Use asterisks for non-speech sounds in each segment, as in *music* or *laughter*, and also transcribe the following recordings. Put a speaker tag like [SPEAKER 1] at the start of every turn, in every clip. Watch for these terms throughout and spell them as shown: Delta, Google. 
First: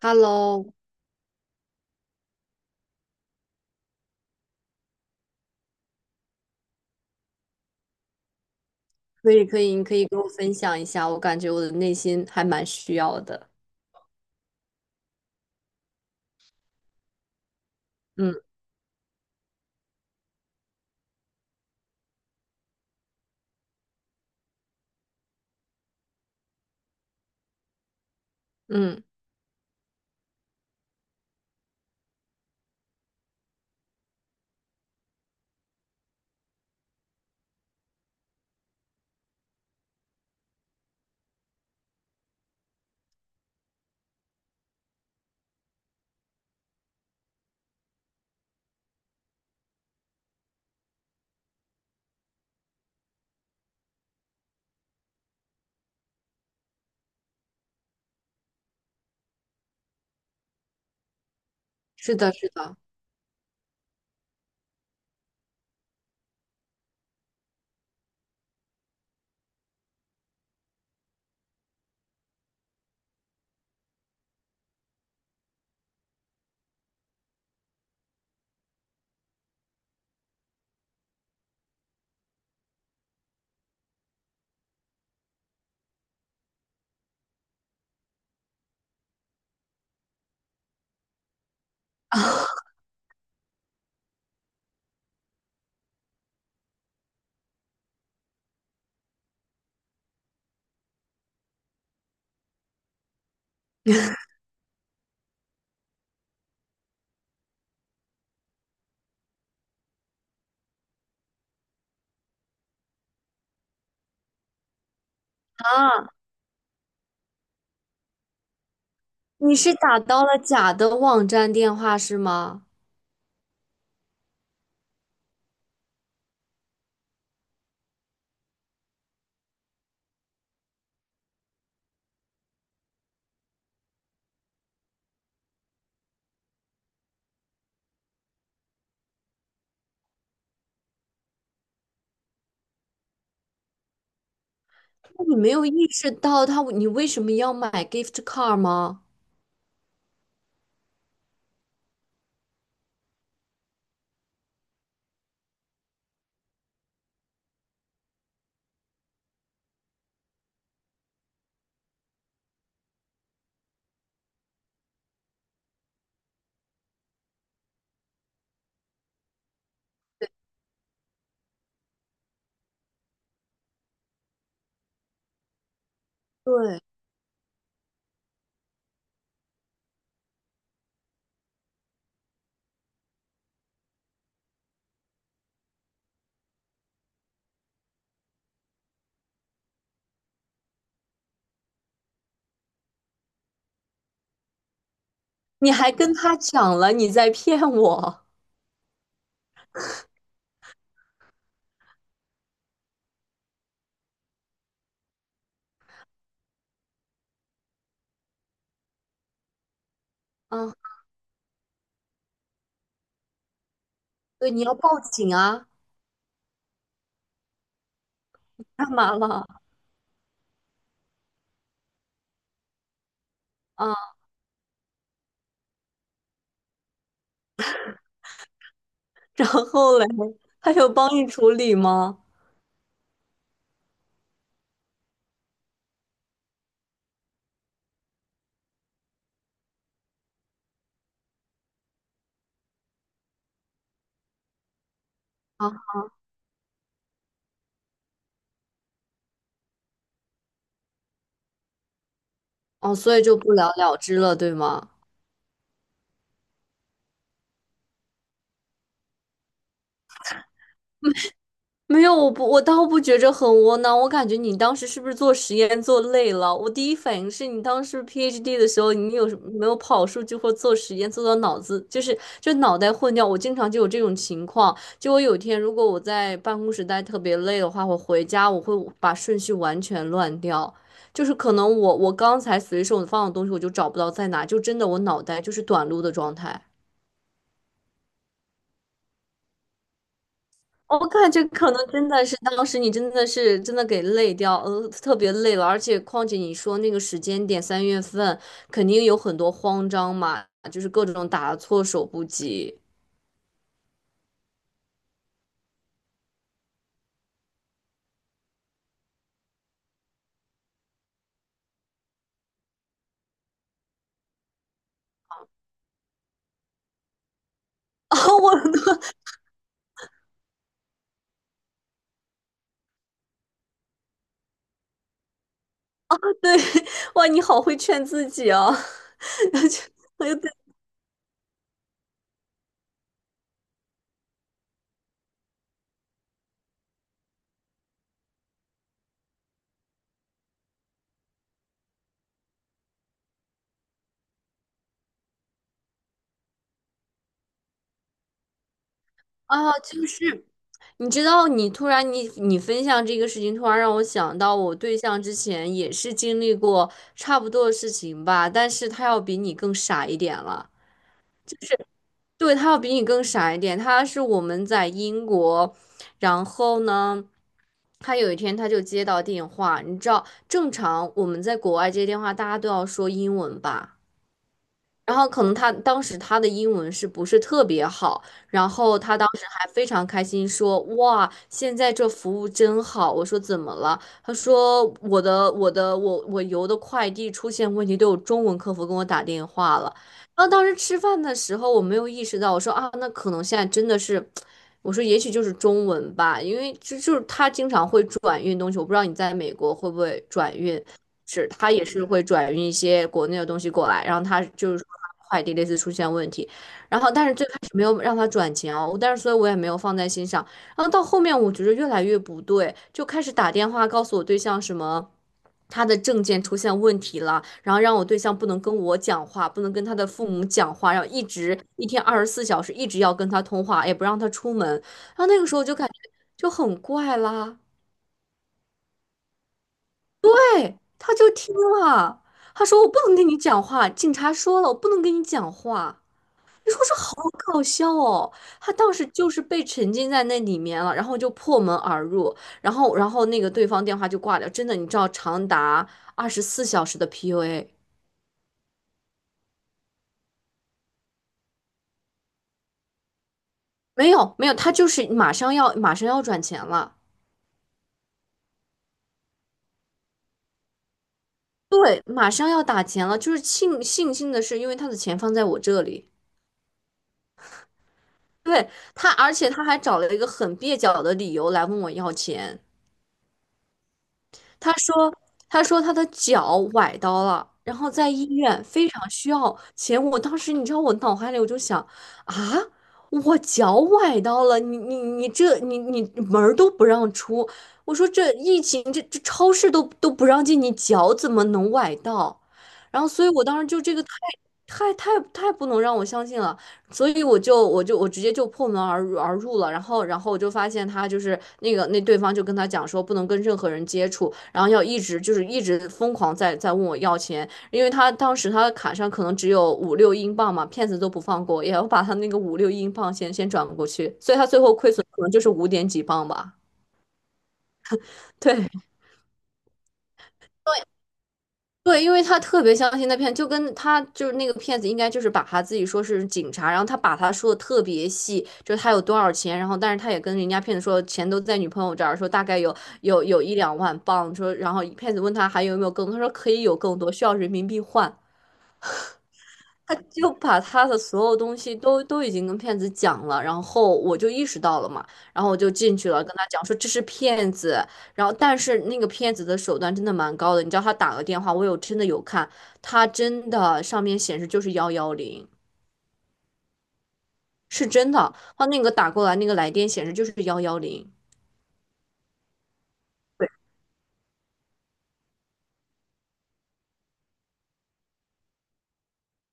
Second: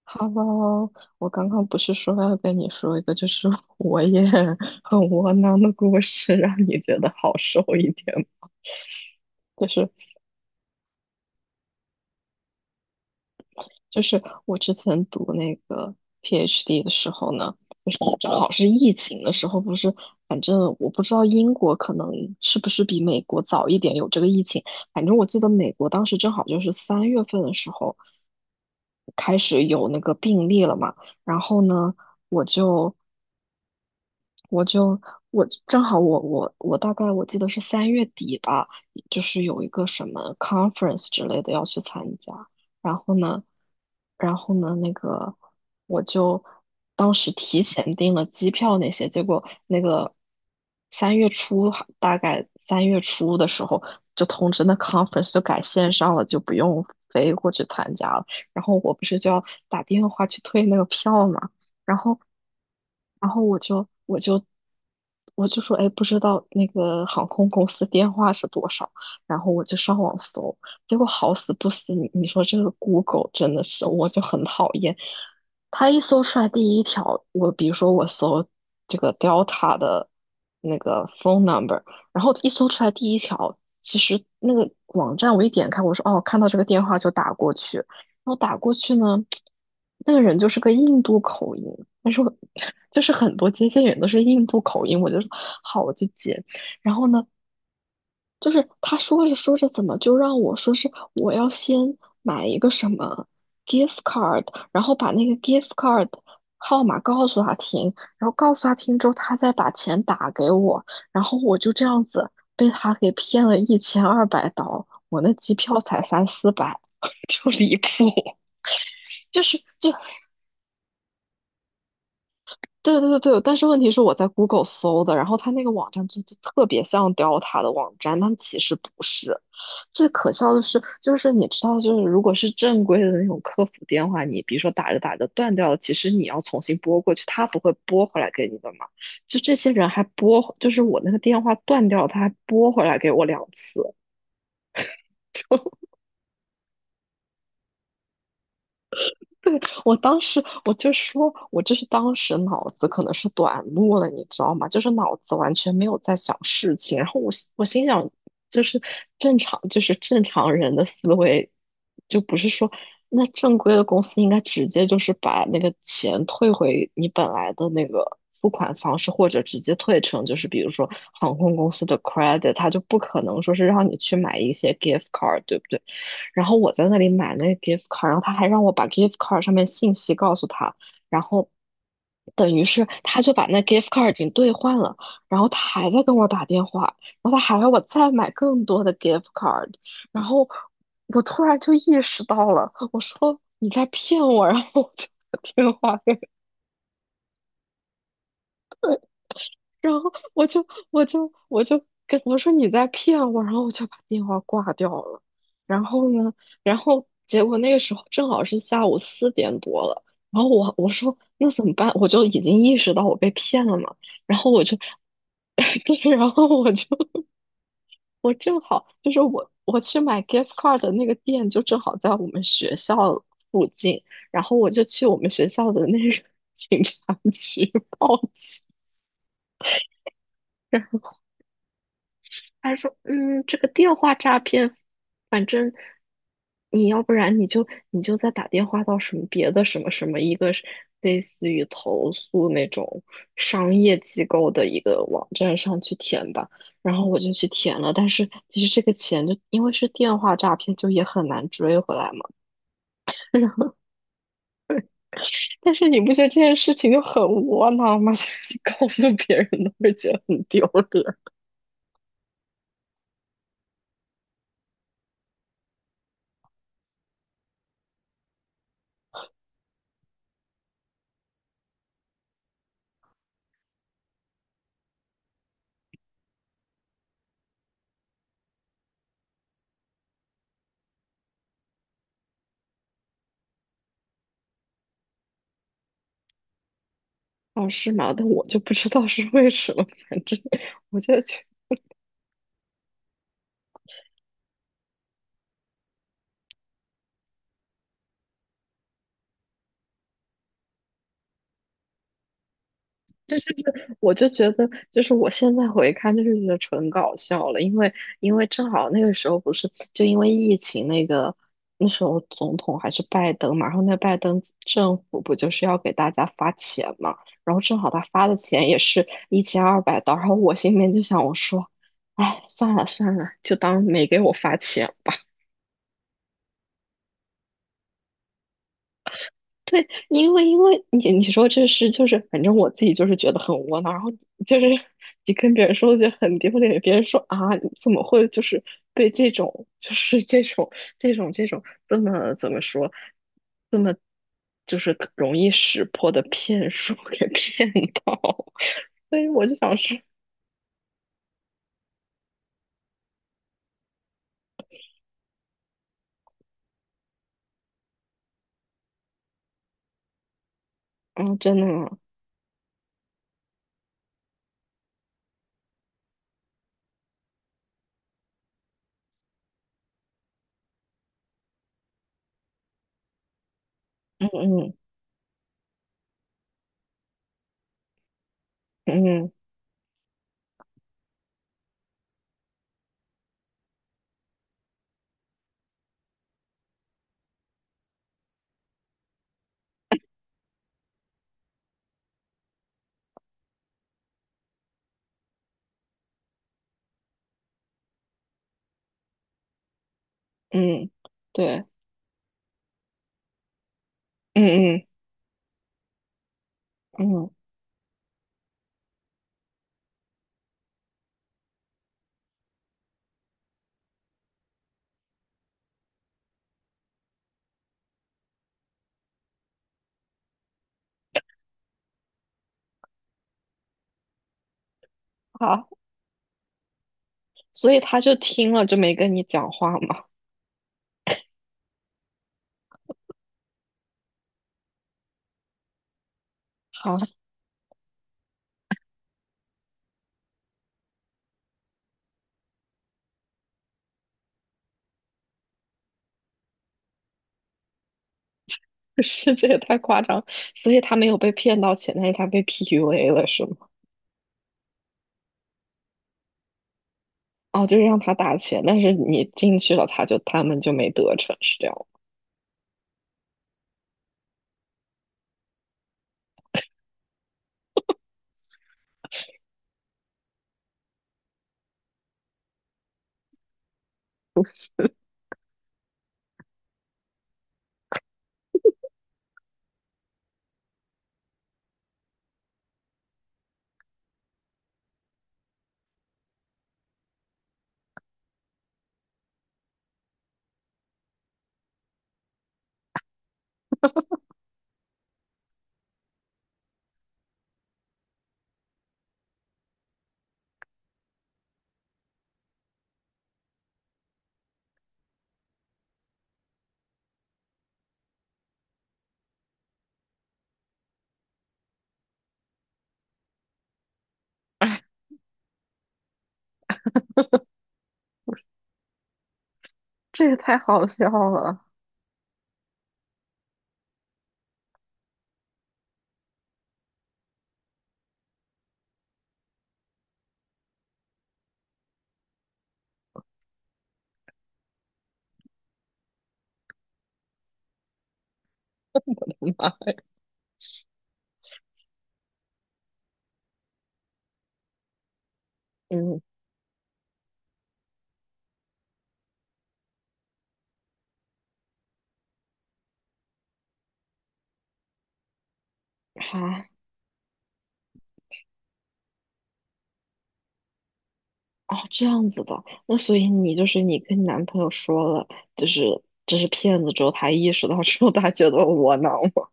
[SPEAKER 1] Hello,
[SPEAKER 2] Hello，我刚刚不是说要跟你说一个，就是 *laughs* 我也很窝囊的故事，让你觉得好受一点吗？
[SPEAKER 1] 可以可
[SPEAKER 2] 就
[SPEAKER 1] 以，你
[SPEAKER 2] 是
[SPEAKER 1] 可以跟我分享一下，我感觉我的内心还蛮需要的。
[SPEAKER 2] 就是我之前读那个 PhD 的时候呢，正
[SPEAKER 1] 嗯
[SPEAKER 2] 好是疫情的时候，不是，反正我不知道英国可能是不是比美国早一点有这个疫情，反正我记得美国当时正好就是三月份的时候。
[SPEAKER 1] 嗯，
[SPEAKER 2] 开始有那个病例了嘛，然后呢，我就我就我正好我我我大概我记得是三月底吧，就是有一个什么 conference 之类的要去参加，然后呢，然后呢那个我就当时提前订了机票那些，结果那个三月初还大概三月初的时候就通知那 conference 就改线上了，就不用飞过去参加了，然后我不是就要打电话去退那个票嘛。然
[SPEAKER 1] 是
[SPEAKER 2] 后，
[SPEAKER 1] 的，是的。
[SPEAKER 2] 然后我说，哎，不知道那个航空公司电话是多少，然后我就上网搜，结果好死不死，你说这个 Google 真的是，我就很讨厌，它一搜出来第一条，我比如说我搜这个 Delta 的那个 phone number，然后一搜出来第一条，其实那个网站我一点开，我说哦，看到这个电话就打过去。然后打过去呢，那个人就是个印度口音，但是我 *laughs* 就是很多接线员都是印度口音，我就说好，我就接。然后呢，就是他说着说着，怎么就让我说是我要先买一个什么 gift
[SPEAKER 1] *laughs*
[SPEAKER 2] card，然后把那个 gift card 号码告诉他听，然后告诉他听之后，他再把钱打给我，然后我就这样子被他给骗了一千二百刀，我那机票才
[SPEAKER 1] 啊，
[SPEAKER 2] 三四百，*laughs* 就离谱。就
[SPEAKER 1] 你
[SPEAKER 2] 是
[SPEAKER 1] 是
[SPEAKER 2] 就
[SPEAKER 1] 打到了假的网站电话是吗？
[SPEAKER 2] 对对对对，但是问题是我在 Google 搜的，然后他那个网站特别像雕塔的网站，但其实不是。最可笑的是，就是你知道，就是如果是正规的那种客服电话，你比如说打着打着断掉了，其实你要重新拨过去，他不会拨回来给你的嘛。就这些人还拨，就是我那个电话断掉了，他还拨回来给我2次。
[SPEAKER 1] 那你没有意识到他，你为什么要买 gift card 吗？
[SPEAKER 2] 我当时我就说，我就是当时脑子可能是短路了，你知道吗？就是脑子完全没有在想事情，然后我想，就是正常，就是正常人的思维，就不是说那正规的公司应该直接就是把那个钱退回你本来的那个付款方式，或者直接退成就是比如说航空公司的 credit，它就不可能说是让你去买一些 gift card，对不对？然后我
[SPEAKER 1] 对，
[SPEAKER 2] 在那里买那个 gift card，然后他还让我把 gift card 上面信息告诉他，然后等于是他就把那 gift card 已经兑换了，然后他还在跟我打电话，然后他还要我再买更多的 gift card，然后我突然就意识到了，我说你在骗我，然后我
[SPEAKER 1] 你
[SPEAKER 2] 就
[SPEAKER 1] 还
[SPEAKER 2] 把电话
[SPEAKER 1] 跟他讲了你在骗我。
[SPEAKER 2] 然后我就我就我就跟我说你在骗我，然后我就把电话挂掉了。然后呢，然后结果那个时候正好是下午4点多了，然后
[SPEAKER 1] 啊，
[SPEAKER 2] 我我说那怎么办？我就已经意识到我被骗了嘛，然后
[SPEAKER 1] 对，
[SPEAKER 2] 我
[SPEAKER 1] 你要
[SPEAKER 2] 就，
[SPEAKER 1] 报警啊？
[SPEAKER 2] *laughs* 对，然后我就
[SPEAKER 1] 干
[SPEAKER 2] 就
[SPEAKER 1] 嘛
[SPEAKER 2] 是
[SPEAKER 1] 了？
[SPEAKER 2] 我我去买 gift card 的那个店就正好在我们学校附近，
[SPEAKER 1] 啊，
[SPEAKER 2] 然后我就去我们学校的那个 *laughs* 警察局报警。
[SPEAKER 1] 然后嘞，他有帮你处理吗？
[SPEAKER 2] 他说：“嗯，这个电话诈骗，反正你要不然你就再打电话到什么别的什么什么一个是类似于投诉那种商业机构的一个网站
[SPEAKER 1] 啊，
[SPEAKER 2] 上去填吧。”然后我就去填了，但是其实这个钱就因为是电话诈骗，就也很难追回来嘛。
[SPEAKER 1] 哦，所以就不了
[SPEAKER 2] *laughs*
[SPEAKER 1] 了之了，对吗？
[SPEAKER 2] 但是你不觉得这件事情就很窝囊吗？*laughs* 就是你告诉别人都会觉得很丢脸。
[SPEAKER 1] 没有，我不，我倒不觉着很窝囊。我感觉你当时是不是做实验做累了？我第一反应是你当时 PhD 的时候，你有什没有跑数据或做实验做到脑子就是就脑袋混掉？我经常就有这种情况。就我有一天如果我在办公室待特别累的话，我回家我会把顺序完全乱掉，就是可能我刚才随手放的东西我就找不到在哪，就真的我脑袋就是短路的状态。
[SPEAKER 2] *laughs* 哦，是吗？但我就不知道是为什么，反正
[SPEAKER 1] 我
[SPEAKER 2] 我就
[SPEAKER 1] 感觉
[SPEAKER 2] 觉
[SPEAKER 1] 可能真的是当时你真的是真的给累掉，特别累了，而且况且你说那个时间点三月份，肯定有很多慌张嘛，就是各种打措手不及。
[SPEAKER 2] 我就觉得，就是我现在回看，就是觉得纯搞笑了，因为因为正好那个时候不是就因为疫情那个那时候总统还是拜登嘛，然后那拜登政府不就是要给大家发钱嘛，然后正好他
[SPEAKER 1] *laughs* 啊，
[SPEAKER 2] 发的
[SPEAKER 1] 我
[SPEAKER 2] 钱也
[SPEAKER 1] 都
[SPEAKER 2] 是一千二百刀，然后我心里面就想，我说，哎，算了算了，就当没给我发钱吧。
[SPEAKER 1] 对，哇，你好会劝自己啊。*laughs*
[SPEAKER 2] 对，
[SPEAKER 1] 我
[SPEAKER 2] 因
[SPEAKER 1] 就
[SPEAKER 2] 为
[SPEAKER 1] 对
[SPEAKER 2] 你说这是就是，反正我自己就是觉得很窝囊，然后就是你跟别人说就很丢脸，别人说啊，你怎么会就是被这种这种这么怎么说，这么就是容易识破的骗术给骗到，*laughs* 所以我就
[SPEAKER 1] 啊，
[SPEAKER 2] 想说，
[SPEAKER 1] 就是。你知道，你突然分享这个事情，突然让我想到，我对象之前也是经历过差不多的事情吧，但是他要比你更傻一点了。
[SPEAKER 2] 嗯，真的吗？
[SPEAKER 1] 对，他要比你更傻一点。他是我们在英国，然后呢，他有一天他就接到电话，你知道，正常我们在国外接电话，大家都要说英文吧？
[SPEAKER 2] 嗯嗯，
[SPEAKER 1] 然后可能他当时他的英文是不是特别好，然后他当
[SPEAKER 2] 嗯
[SPEAKER 1] 时还非常开心说："哇，现在这服务真好。"我说："怎么了？"他说："我邮的快递出现问题，都有中文客服跟我打电话了。"然后当时吃饭的时候我没有意识到，我说："啊，那可能现在真的是，我说也许就是中文吧，因为就是他经常会转运东西，我不知道你在美国会不会转运。"
[SPEAKER 2] 嗯，
[SPEAKER 1] 是，
[SPEAKER 2] 对，
[SPEAKER 1] 他也是会转运一些国内的东西过来，然后他就
[SPEAKER 2] 嗯
[SPEAKER 1] 是说
[SPEAKER 2] 嗯
[SPEAKER 1] 他快递类似出现问题，然后但
[SPEAKER 2] 嗯，
[SPEAKER 1] 是最开始没有让他转钱哦，但是所以我也没有放在心上，然后到后面我觉得越来越不对，就开始打电话告诉我对象什么。他的证件出现问题了，然后让我对象不能跟我讲话，不能跟他的父母讲话，然后一直一天二十四小时一直要跟他通话，也不让他出门，然后那个时候我
[SPEAKER 2] 好，
[SPEAKER 1] 就感觉就很怪啦。
[SPEAKER 2] 所以他就听了就没跟你讲话嘛。
[SPEAKER 1] 对，他就听了，他说我不能跟你讲话，警察说了我不能跟你讲话。你说这
[SPEAKER 2] 好。
[SPEAKER 1] 好搞笑哦！他当时就是被沉浸在那里面了，然后就破门而入，然后那个对方电话就挂掉。真的，你知道长达二十四小时的 PUA,
[SPEAKER 2] *laughs* 是，这也太夸张，所以他没有被骗到钱，但是他被 PUA 了，是吗？
[SPEAKER 1] 没有没有，他就是马上要转钱了，
[SPEAKER 2] 哦，就是让他打钱，但是你进去了，他们就没得逞，是这样吗。
[SPEAKER 1] 对，马上要打钱了。就是庆庆幸的是，因为他的钱放在我这里，对他，而且他还找了一个很蹩脚的理由来问我要钱。他说，他说他的脚崴到了，然后在医院非常需要钱。我当时你知道，我脑海里我就想啊，我脚崴到了，你你你这你你门儿都不让出。我说这疫情这超市都不让进，你脚怎么能崴到？然后，所以我当时就这个太不能让我相信了。所以我直接就破门而入了，然后我就发现他就是那个那对方就跟他讲说不能跟任何人接触，然后要一直就是一直疯狂在问我要钱，因为他当时他的卡上可能只有五六英镑嘛，骗子都不放过，也要把他那个五六英镑先转过去，所以他最后亏损可能就是五点几镑吧。
[SPEAKER 2] *laughs*
[SPEAKER 1] *laughs* 对。
[SPEAKER 2] 这也太好笑了，
[SPEAKER 1] 对，因为他特别相信那骗子，就跟他就是那个骗子，应该就是把他自己说是警察，然后他把他说的特别细，就是他有多少钱，然后但是他也跟人家骗子说钱都在女朋友这儿，说大概有一两万镑，说然后骗子问他还有没有更多，他说可以有更多，需要人民币换，
[SPEAKER 2] *laughs*
[SPEAKER 1] 他就把他的所有东西都已经跟骗子讲了，然后我就意识到了嘛，然后我就进去
[SPEAKER 2] 嗯，
[SPEAKER 1] 了，跟他讲说这是骗子，然后但是那个骗子的手段真的蛮高的，你知道他打个电话，我有真的有看，他真的上面显示就是幺幺零，
[SPEAKER 2] 好，
[SPEAKER 1] 是真的，他那个打过来那个来电显示就是幺幺零。
[SPEAKER 2] 哦，这样子的，那所以你就是你跟你男朋友说了，就是这是骗子之后，他意识到之后，他觉得窝囊吗？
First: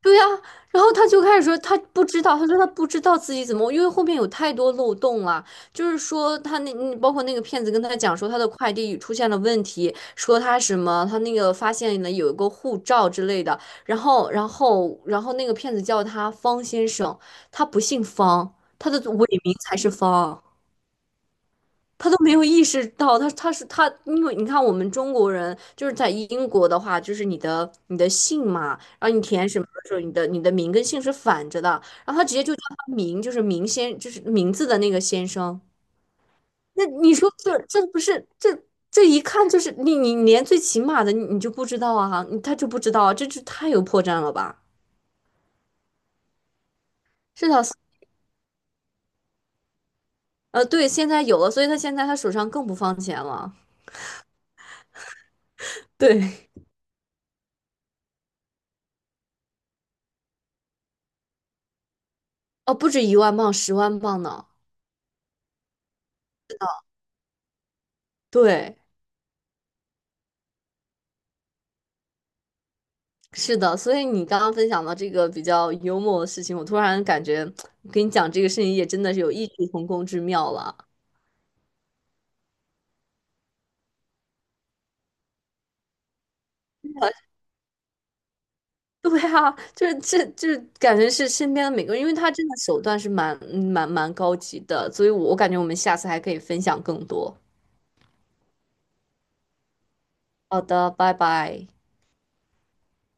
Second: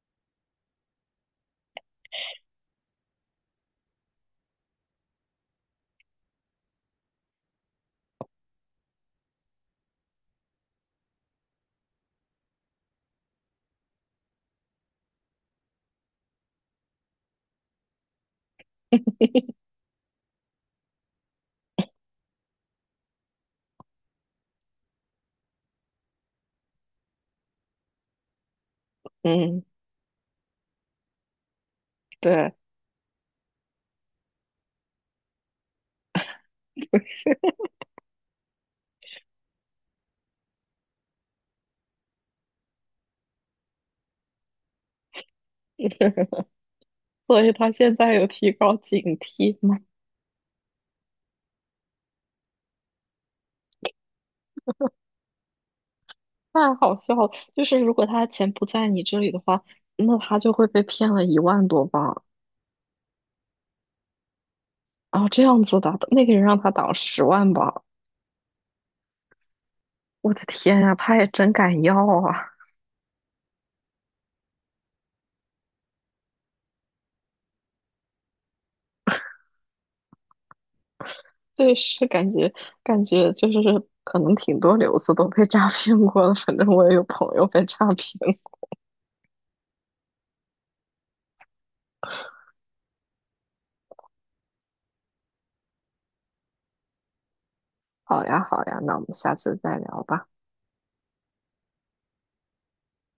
[SPEAKER 1] 对呀、然后他就开始说他不知道，他说他不知道自己怎么，因为后面有太多漏洞了，就是说他那包括那个骗子跟他讲说他的快递出现了问题，说他什么他那个发现了有一个护照之类的，然后那个骗子叫他方先生，他不姓方，他的伪名才是方。他都没有意识到，他，因为你看我们中国人就是在英国的话，就是你的姓嘛，然后你填什
[SPEAKER 2] 嗯，
[SPEAKER 1] 么的时候，你的名跟姓是反着的，然后他直接
[SPEAKER 2] 对，
[SPEAKER 1] 就叫他名，就是名先，就是名字的那个先生。那你说这不是这一看就是你你连最起码的你你就不知道啊，你他就不知道啊这就太有破绽了吧？
[SPEAKER 2] *laughs* 所
[SPEAKER 1] 是
[SPEAKER 2] 以
[SPEAKER 1] 的，
[SPEAKER 2] 他现在有提高警惕吗？
[SPEAKER 1] 对，现在有了，所以他现在他手上更不放钱了。对，
[SPEAKER 2] 太好笑了！就是如果他的钱不在你这里的话，那他就会被骗了1万多镑。
[SPEAKER 1] 哦，不止一万镑，十万镑呢。
[SPEAKER 2] 啊，这样子的，那个人让他挡10万吧！
[SPEAKER 1] 对。
[SPEAKER 2] 我的天呀，他也真敢要啊！
[SPEAKER 1] 是的，所以你刚刚分享到这个比较幽默的事情，我突然感觉跟你讲这个事情也真的是有异曲同工之妙了。
[SPEAKER 2] 对，是感觉就是可能挺多留子都被诈骗过了，反正我也有朋友被诈骗过。
[SPEAKER 1] *laughs* 对啊，就是这就是感觉是身边的每个人，因为他真的手段是蛮高级的，所以我感觉我们下次还可以分享更多。
[SPEAKER 2] 好呀，好呀，那我们下次再聊吧。
[SPEAKER 1] 好的，拜拜。